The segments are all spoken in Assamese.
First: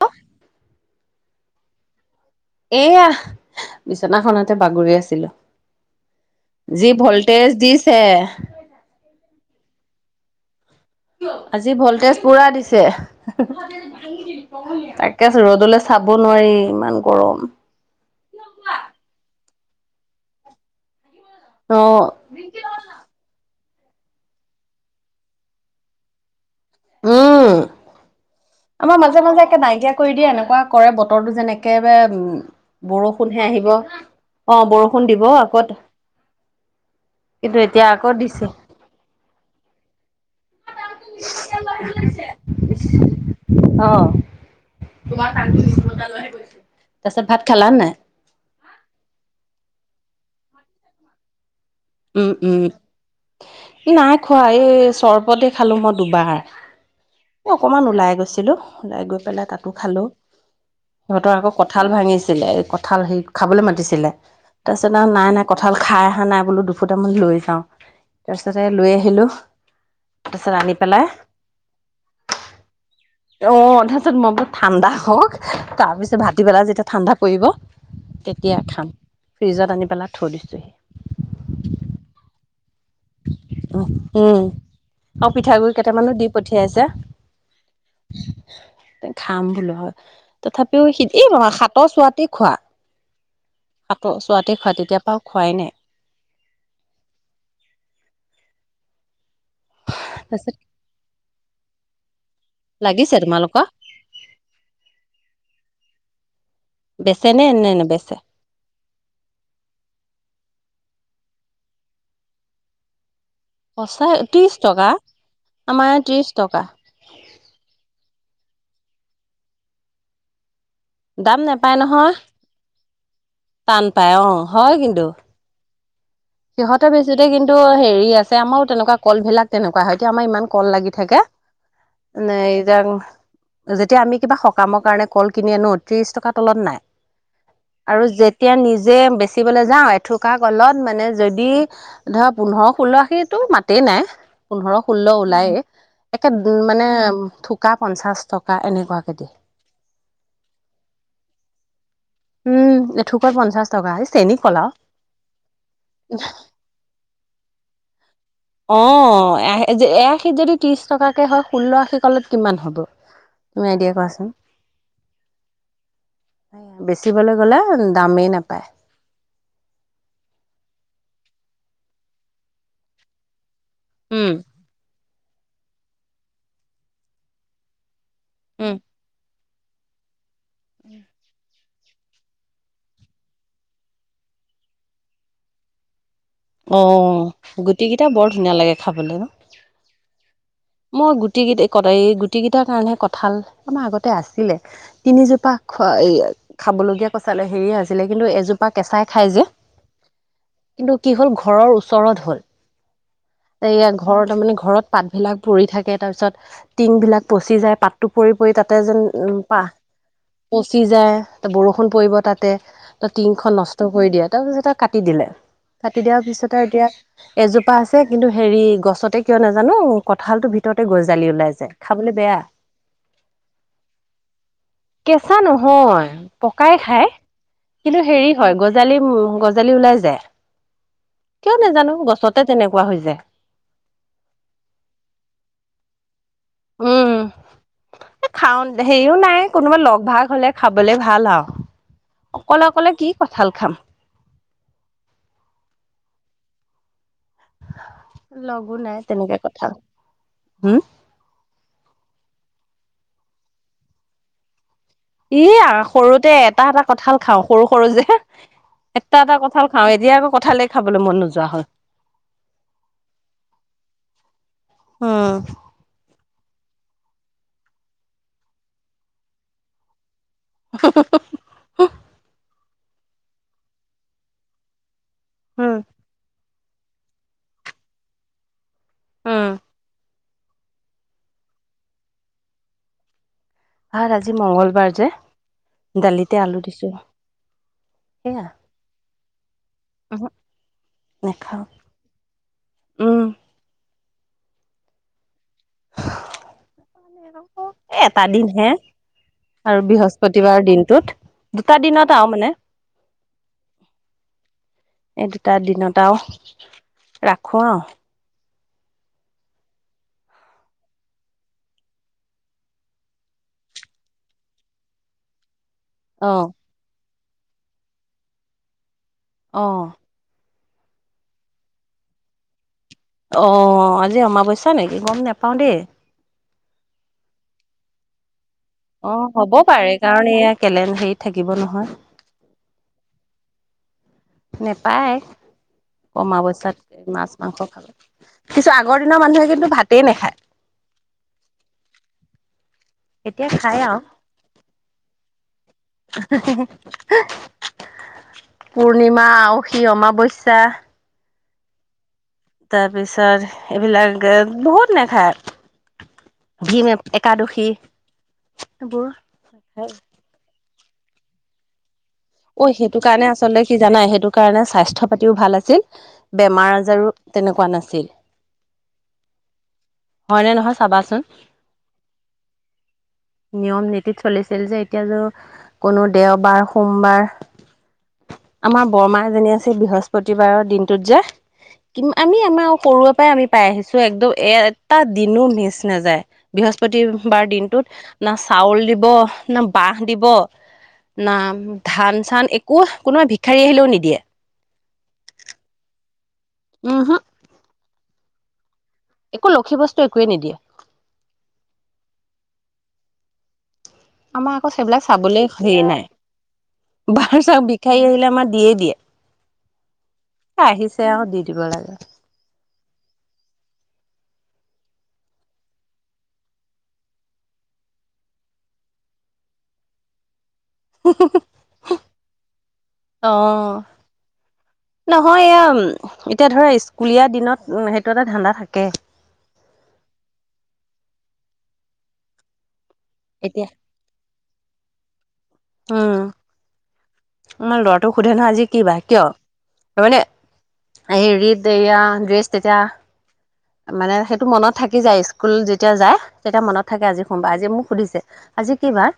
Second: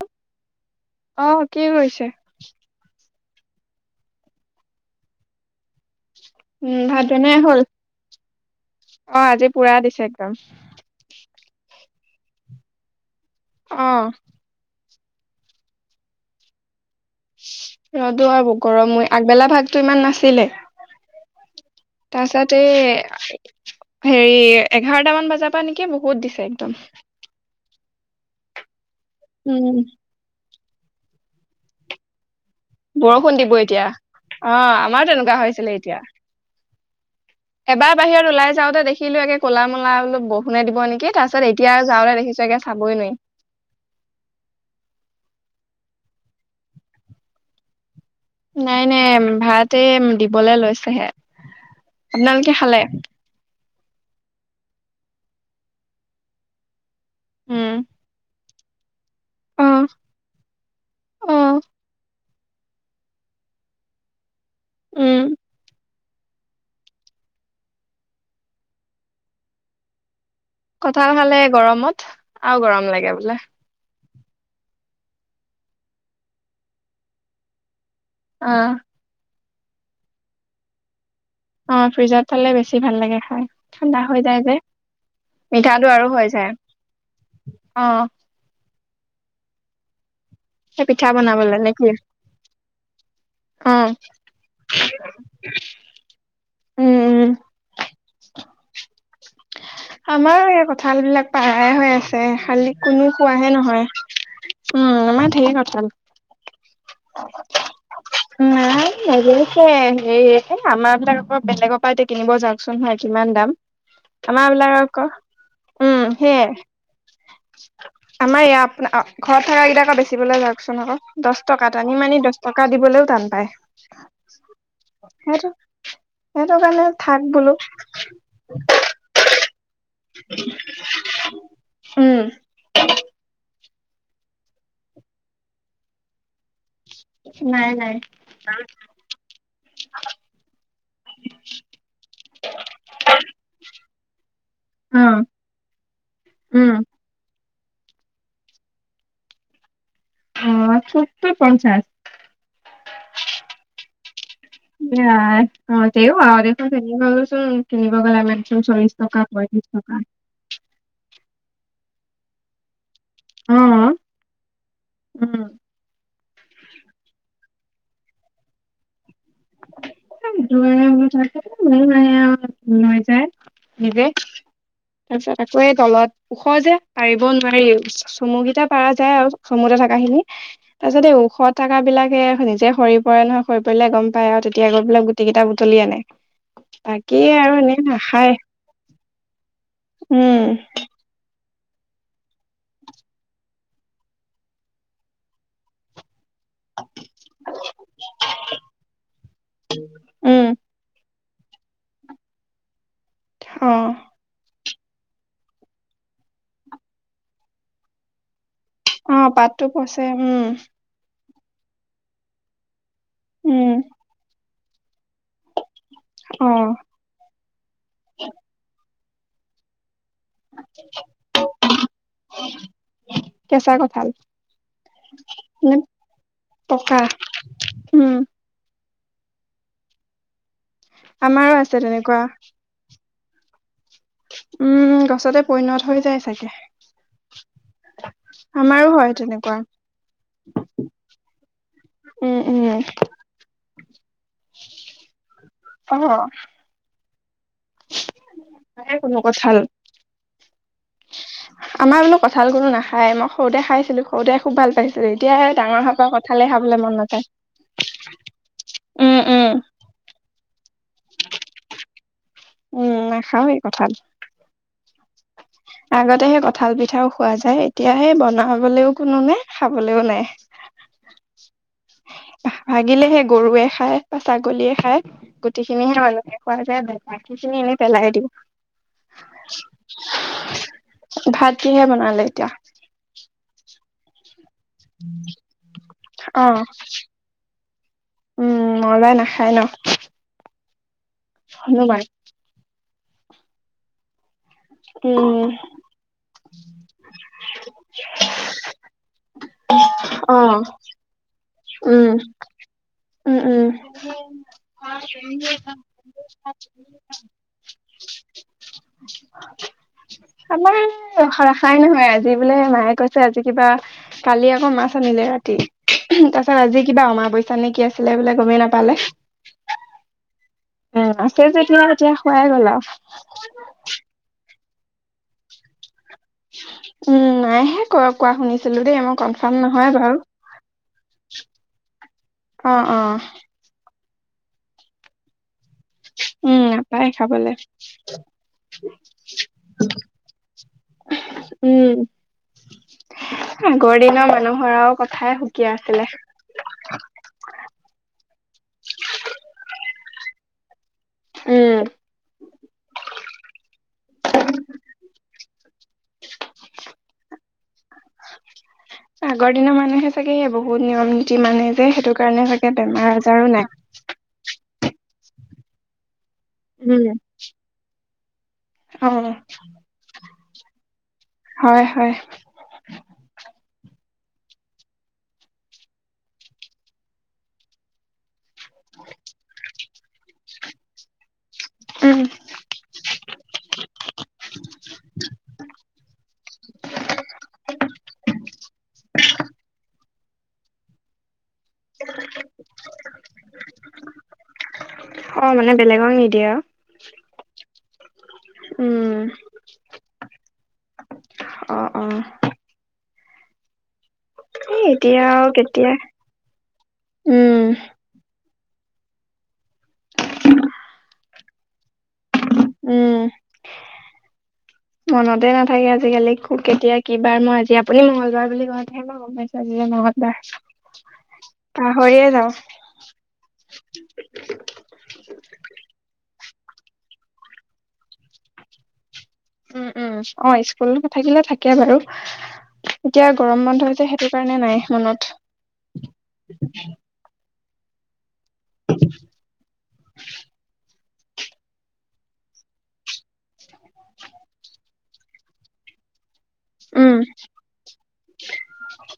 হেল্ল' অ' কি কৰিছে? এয়া, বিচনাখনতে বাগৰি আছিলো। উম যি ভাত বনাই ভল্টেজ হ'ল? দিছে। অ' আজি পোৰা দিছে একদম। আজি ভল্টেজ পোৰা দিছে। অ'। তাকেতো ৰ'দলে চাব নোৱাৰি ইমান গৰম। ৰ'দো আৰু গৰমই আগবেলা ভাগতো ইমান নাছিলে। অ তাৰপিছতে এই হেৰি এঘাৰটামান বজাৰ পৰা নেকি বহুত দিছে একদম। উম, আমাৰ মাজে মাজে একে উম। নাইকিয়া কৰি দিয়ে এনেকুৱা কৰে, বতৰটো যেন একেবাৰে, উম। বৰষুণ বৰষুণহে দিব আহিব এতিয়া, অ' বৰষুণ আমাৰো দিব তেনেকুৱা আকৌ হৈছিলে, এতিয়া কিন্তু এতিয়া এবাৰ আকৌ বাহিৰত দিছে ওলাই যাওঁতে দেখিলো, একে কলা মলা মই বোলো বৰ শুমাই দিব নেকি, তাৰ পিছত এতিয়া যাওতে দেখিছো একে চাবই নোৱাৰি। অ', তোমাৰ [unintelligible] তাৰপিছত ভাত খালা নাই? নাই নাই, ভাত এ দিবলৈ লৈছেহে। উম আপোনালোকে উম, খালে? নাই খোৱা, এই চৰ্বতে খালো মই দুবাৰ। এ উম। অকমান ওলাই গৈছিলো, ওলাই গৈ ওলাই পেলাই অ তাতো খালো, সিহঁতৰ অ আকৌ কঁঠাল ভাঙিছে। ছিলে কঁঠাল হে খাবলৈ মাতিছিলে, তাৰপিছত আৰু উম। নাই নাই কঁঠাল খাই আহা, নাই বোলো দু ফুটামান লৈ যাওঁ, তাৰপিছতে লৈ আহিলো। তাৰপিছত আনি পেলাই কঠাল খালে গৰমত, আৰু গৰম লাগে বোলে। অ' তাৰ পাছত মই বোলো ঠাণ্ডা হওক, তাৰপিছত ভাতি বেলা যেতিয়া ঠাণ্ডা পৰিব অ তেতিয়া খাম, ফ্ৰিজত আনি পেলাই থৈ দিছোঁহি। অ' ফ্ৰিজত থলে বেছি ভাল লাগে খাই। ঠাণ্ডা হৈ যায় উম, যে আৰু পিঠাগুৰি মিঠাটো আৰু কেইটামানো হৈ দি যায় পঠিয়াইছে। অ খাম বোলো হয়, সেই তথাপিও পিঠা সি এই বনাবলৈ নে কি সাতৰ চুৱাতে খোৱা। অ সাতৰ ছোৱাতে খোৱা ঔতেতিয়াৰ পৰা আৰু খোৱাই নাই। উম। আমাৰো তাৰপিছত এই কঁঠাল বিলাক পাৰাই হৈ আছে। খালি কোনো লাগিছে খোৱাহে তোমালোকৰ নহয়, উম আমাৰ ঢেৰ কঠাল। বেচে নে নেবেচে। নাই নেবেছে, হেৰি আমাৰ বিলাক আকৌ বেলেগৰ পৰা এতিয়া কিনিব যাওকচোন, হয় কিমান দাম। সচা আমাৰ ত্ৰিশ বিলাক টকা, আকৌ আমাৰ উম ইয়াত ত্ৰিশ সেয়ে তকা। আমাৰ ইয়াত ঘৰত থকা কেইটা বেচিবলৈ যাওকচোন আকৌ। দাম দহ টকা, নোপায় টানি নহয় মানি দহ টকা দিবলৈও টান পায়। টান পায়, অ' হয় কিন্তু। সেইটো সেইটো কাৰণে সিহঁতেৰ থাক বেছোতে বোলো। কিন্তু হেৰি আছে আমাৰো তেনেকুৱা কল বিলাক তেনেকুৱা হয় এতিয়া আমাৰ ইমান কল লাগি থাকে, উম ন এতি যেতিয়া আমি কিবা সকামৰ কাৰণে কল কিনি আনো ত্ৰিশ টকাৰ তলত নাই। নাই নাই আৰু যেতিয়া নিজে বেচিবলৈ যাও এথোক‌া ক'লত মানে যদি ধৰা পোন্ধৰ ষোল্ল আশিটো মাতেই নাই, পোন্ধৰ অ ষোল্ল ওলায়ে। একে উম মানে থোকা পঞ্চাশ টকা এনেকুৱাকে দি। অহ, থোকটা পঞ্চাশ। উম, এথোকত পঞ্চাশ টকা। এই চেনী কল আও দে আৰু। অহ, তেও আৰু দেচোন [unintelligible] কেনিব গ'লে আমৰ চোন চল্লিশ টকা পঁয়ত্ৰিশ টকা। ত্ৰিছ টকাকৈ হয়, ষোল্ল আশি কলত কিমান হ'ব অ তুমি এ দিয়ে কোৱাচোন? উম। বেচিবলৈ গ'লে দামেই নাপায়। দৈ হৈ যায়, কেতিয়াবা লৈ যায় আৰু। নিজে উম তাৰপিছত আকৌ এই তলত ওখ যে পাৰিবও নোৱাৰি। চমুকেইটা উম পাৰা যায় আৰু চমুতে থকা খিনি তাৰপাছিতে এই ওখ টাকা বিলাকে নিজে সৰি পৰে নহয়, সৰি পৰিলে গম পায় আৰু তেতিয়া গৈ পেলায় গুটি কেইটা বুটলি আনে। বাকী অহ, আৰু এনে গুটিকেইটা নাখায় বৰ ধুনীয়া লাগে খাবলৈ ন'। উম। মই গুটিকেইট ক, এই গুটিকেইটাৰ কাৰণহে কঁঠাল আমাৰ আগতে আছিলে। তিনিজোপাক খোৱা এই খাবলগীয়া কঁঠাল হেৰিয়ে হৈছিলে কিন্তু এজোপা কেঁচাই খাই যে। উম কিন্তু কি হ'ল ঘৰৰ ওচৰত হ'ল। অ এইয়া ঘৰৰ তাৰমানে ঘৰত পাতবিলাক পৰি থাকে, তাৰপিছত টিংবলাক পচি যায়। পাত টোপৰি পৰি তাতে যেন অ উম, পাতটো পাহ পচে উম পচি ফুটি যায়, ত' বৰষুণ পৰিব তাতে, ত' টিংখন উম নষ্ট কৰি দিয়ে, তাৰপিছতে কাটি দিলে। কাটি দিয়াৰ অ পিছত আৰু এতিয়া এজোপা আছে কিন্তু হেৰি গছতে কিয় নাজানোঁ কঁঠালটোৰ ভিতৰতে গজালি ওলাই যায়, খাবলছ বেয়া। কেঁচা কঁঠাল কেঁচা নে নহয় পকাই পকা খায় কিন্তু উম হেৰি হয়। গজালি উম, গজালি ওলাই যায়। আমাৰো কিয় আছে নাজানোঁ তেনেকুৱা গছতে তেনেকুৱা হৈ যায়। উম, গছতে পৰিণত হৈ যায় চাগে। উম, খাওঁ আমাৰো হয় হেৰিও নাই তেনেকুৱা কোনোবা লগ-ভাগ হ'লে খাবলে ভাল আৰু উম অকলে-অকলে কি কঁঠাল খাম। অহ। লগো নাখাই নাই কোনো তেনেকে কঁঠাল। হম? আমাৰ বোলো কঁঠাল কোনো নাখায়। মই সৰুতে খাইছিলো‌‌, সৰুতে খুব ভাল পাইছিলোঁ। ই সৰুতে এটা-এটা কঁঠাল নাযায় খাওঁ সৰু-সৰু যে উম এটা-এটা উম কঁঠাল খা খাওঁ। এতিয়া আকৌ কঁঠালেই খাবলৈ মন নোযোৱা হ'ল। উম, নখাও এই কঁঠাল। অহ। আগতে সেই কঁঠাল পিঠাও খোৱা যায়, এতিয়া সেই বনাবলৈও কোনো নাই খাবলৈও নাই। [unintelligible] ভাগিলেহে গৰুৱে খায় বা ছাগলীয়ে খায় উম গুটিখিনিহে মানুহে খোৱা যায়, বাকীখিনি এনেই পেলাই দিওঁ। উম ভাত কিহিৰে বনালে এতিয়া? ভাত আৰু আজি মঙলবাৰ যে দালিতে অ আলু দিছো সেয়া। উম, মঙলবাৰে নাখায় ন'। উমহোক নেখাওঁ হনুমান উম। উম। এ এটা দিন হে। আৰু অ বৃহস্পতিবাৰ দিনটোত, দুটা উম দিনত আৰু মানে। উম', উম'। এই দুটা দিনত আৰু ৰাখোঁ আৰু। [unintelligible] আমাৰ ৰাখাই নহয়, আজি বোলে মায়ে কৈছে আজি কিবা কালি আকৌ মাছ আনিলে ৰাতি। তাৰ অ', পিছত আজি কিবা অমাৱস্যা নে কি আছিলে বোলে গমেই নাপালে। অ', মাছে যেতিয়া এতিয়া খোৱাই গ'ল আৰু। অ, আজি অমাৱস্যা নেকি গম নোপাওঁ দেই। উম, নাই হে। কোৱা শুনিছিলোঁ দেই? মই অ, কনফাৰ্ম হব নহয় পাৰে বাৰু কাৰণ এয়া কেলেন হেৰিত থাকিব নহয়। অ, অ, নেপায়? উম অমাৱস্যাত নাপায় মাছ খাবলে মাংস খালে কিছু আগৰ দিনৰ মানুহে কিন্তু ভাতেই নাখায়। উম, এতিয়া খায় আৰু আগৰ দিনৰ মানুহৰ আৰু কথা কথাই সুকীয়া। আছিলে। পূৰ্ণিমা, আওখি, অমাৱস্যা, উম, তাৰপিছত এইবিলাক বহুত নে খায়। ভীম একাদশী। এইবোৰ আগৰ দিনৰ মানুহে চাগে বহুত নিয়ম নীতি মানে যে সেইটো কাৰ অ, সেইটো কাৰণে আচলতে কি জানাই সেইটো কাৰণে স্বাস্থ্য পাতিও ভাল আছিল। বেমাৰ উম। আজাৰো তেনেকুৱা নাছিল। অ হয়নে নহয় চাবাচোন। হয় হয় নিয়ম নীতিত চলিছিল যে, এতিয়া কোনো দেওবাৰ, সোমবাৰ, আমাৰ বৰমা এজনী আছিল, বৃহস্পতিবাৰৰ দিনটোত যে কি উম আমি আমাৰ সৰুৰ পৰাই আমি, পাই আহিছো একদম এ এটা দিনো মিচ নাযায় বৃহস্পতিবাৰ দিনটোত। না চাউল দিব, না বাহ দিব, না ধান চান একো কোনোবাই ভিখাৰী আহিলেও নিদিয়ে। অ, মানে বেলেগক নিদিয়ে আৰু। উমহু, উম, একো লক্ষী বস্তু একোৱে নিদিয়ে। অ, অ, আমাৰ আকৌ এই সেইবিলাক এতিয়া চাবলৈ আৰু হেৰি কেতিয়া নাই, বাৰু উম ভিখাৰী আহিলে আমাৰ দিয়ে-দিয়ে। আহিছে আৰু দি দিব লাগে। উম, মনতে নাথাকে আজিকালি কো কেতিয়া কিবাৰ মই আজি আপুনি মংগলবাৰ বুলি কয়ও তে মই ম চা যি যে নহ দ [unintelligible] পাহৰিয়েই যাওঁ। অ নহয় এয়া, এতিয়া ধৰা স্কুলীয়া দিনত সেইটো এটা ধান্দা থাকে। উম, উম, অ, স্কুল থাকিলে থাকে বাৰু এতিয়া এতিয়া গৰম বন্ধ হৈছে। সেইটো কাৰণে নাই মনত। উম, উ [unintelligible] তমাৰ ল'ৰাটোক সোধে নহয় আজি কি বাৰ কিয়? তাৰ মানে এইৰিদ এয়া ড্ৰেছ তেতিয়া। মানে সেইটো মনত থাকি যায়, স্কুল যেতিয়া যায় তেতিয়া মনত থাকে। উম। আজি সোমবাৰ আজি মোক সুধিছে আজি কিবাৰ?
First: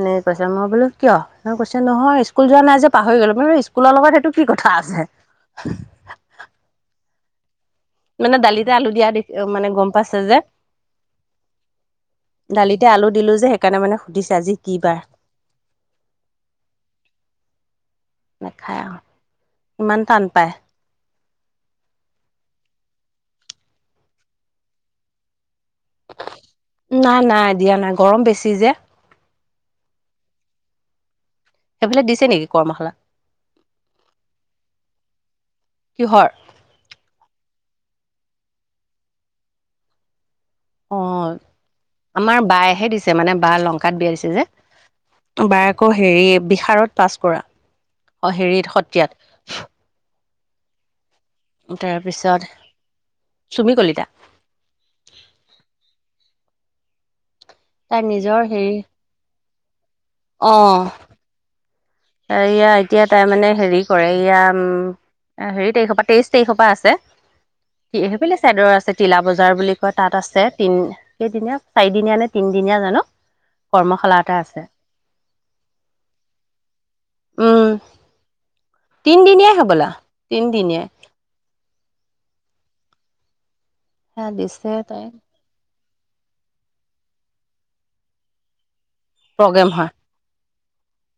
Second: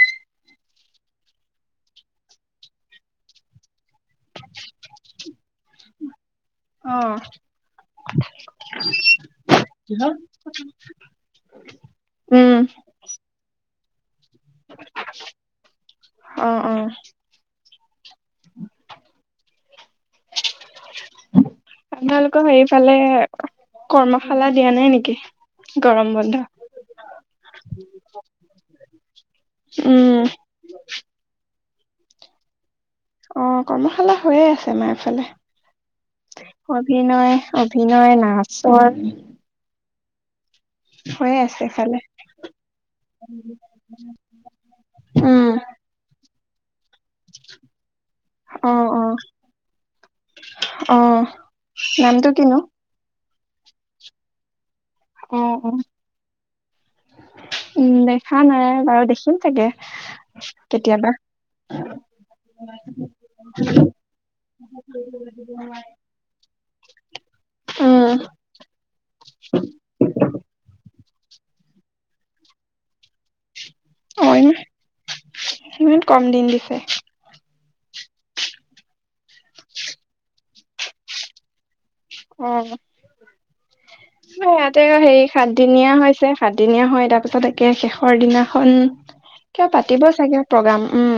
এনে কৈছা মই বোলো কিয় ম কৈছ নহয় স্কুল যোৱা নাই যে পাহৰি গলো কিন্তু স্কুলৰ লগত সেইটো কি কথা আছে। অ', মানে দালিতে আলু দিয়া দে মানে গ'ম পাইছে যে। উম দালিতে আলু দিলো যে কাৰণে মানে সুধিছে আজি কি বাৰ? অ অ নাখায় আৰু ইমান টান পায়। আপোনালোকক হেফালে কৰ্মশালা দিয়া নাই নেকি। গৰম বন্ধ। নাই, নাই দিয়া নাই গৰম বেছি যে। উম সেইফালে দিছে নেকি কৰ্মাশালা। অ', কৰ্মশালা হৈয়ে আছে মাৰফালে। কিহৰ অভিনয় অভিনয় নাচৰ। হৈ অ', আছে ফালে আমাৰ বায়েহে দিছে মানে বা লংকাত বিয়া দিছে যে বায়। আকৌ হেৰি বিশাষাৰত পাছ কৰাঁ হেৰিত অ অ সত্ৰিয়াত। অ'। নামটো তাৰপিছত কিনো চুমি কলিতা। অ', অ'। উম তাই দেখা নিজৰ নাই হেৰি বাৰু দেখিম চাগে কেতিয়াবা। এ ইয়া এতিয়া তাই মানে হেৰি কৰে ইয়া উম। অ', হেৰি তাৰিশৰ পৰা তেইশ তাৰিখৰ পৰা আছে কি উম [unintelligible] ছাইডৰ আছে তিলা বজাৰ বুলি কয় তাত আছে তিনি সেইদিনীয়া চাৰিদিনীয়া নে তিনদিনীয়া জানোঁ কৰ্মশালা অ এটা আছে। ইমান কম দিন দিছে। উম। তিনদিনীয়াই হ'বলা তিনদিনীয়াই অ', সেয়া দিছে তাতে তাই হেই সাতদিনীয়া হৈছে সাতদিনীয়া হয় তাৰ পিছত একে শেষৰ দিনাখন প্ৰগ্ৰেম কিয় হয় পাতিব চাগে প্ৰগ্ৰাম উম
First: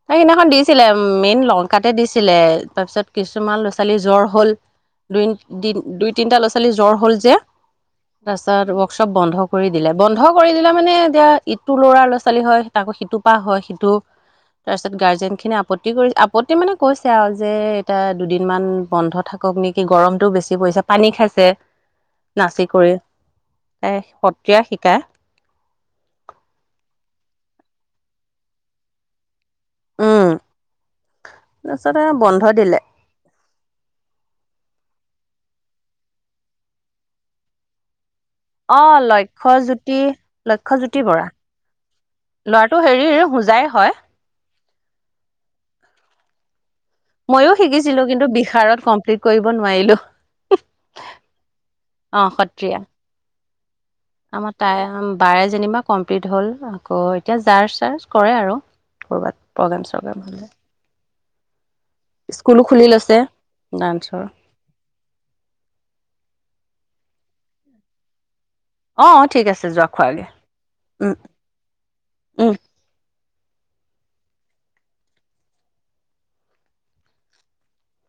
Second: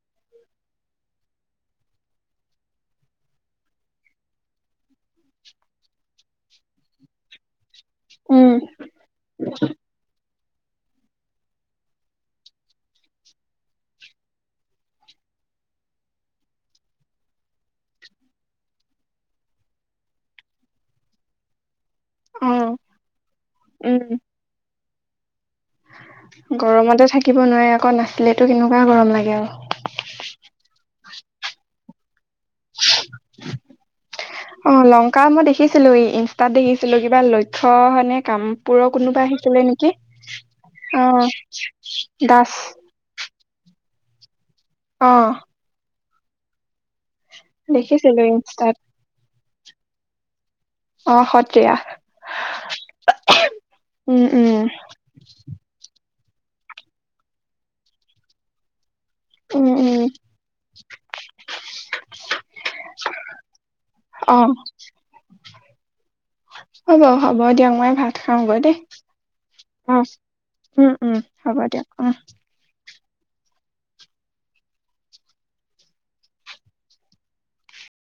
ত সেইদিনাখন দিছিলে মেইন লংকাতে দিছিলে তাৰপিছত কিছুমান ল'ৰা ছোৱালীৰ জ্বৰ হল। দুই, দুই তিনটা ল'ৰা ছোৱালী জ্বৰ হ'ল যে উম তাৰপিছত উৎসৱ বন্ধ কৰি দিলে বন্ধ কৰি দিলে মানে এতিয়া ইটো ল'ৰা ল'ৰা ছোৱালী হয় তাকো সিটো পা হয় সিটো তাৰপিছত গাৰ্জেন খিনি আপত্তি কৰি আপত্তি মানে কৈছে আৰু যে এতি দুদিনমান বন্ধ থাক কওক নেকি গৰমটোও বেছি পৰিছে পানী খাইছে [inaudible] নাচি কৰি তাই উম সত্ৰীয়া শিকায়। গৰমতে থাকিব নোৱাৰে আকৌ নাছিলেতো কেনেকুৱা গৰম লাগে আৰু। উম, তাৰপিছত বন্ধ দিল [unintelligible] অ', লংকা মই দেখিছিলোঁ ইনষ্টাত দেখিছিলোঁ কিবা লক্ষ্য নে কাম। অ পুৰৰ কোনোবা আহিছিলে নেকি লক্ষ্যজ্যোতি লক্ষ্যজ্যোতি অ', দাস। হেৰিৰ হোজাই হয়। অ'। ময়ো শিকিছিলোঁ দেখিছিলো কিন্তু ইনষ্টাত বিষাৰত কমপ্লিট কৰিব নোৱাৰিলোঁ। অ', সত্ৰীয়া। উম উম আমাৰ তাই বাৰে যেনিবা কমপ্লিট হ'ল আকৌ এতিয়া জাৰ্জ চাৰ্জ কৰে আৰু। ক'ৰবাত উম প্ৰগেম উম চগ্ৰেম হ'লে। [unintelligible] স্কুলো খুলি লৈছে ডান্সৰ। অ', হ'ব হ'ব দিয়ক মই ভাত খাওঁগৈ দেই। অ ঠিক আছে যোৱা অ', খোৱাগে উম, উম হ'ব দিয়ক উম।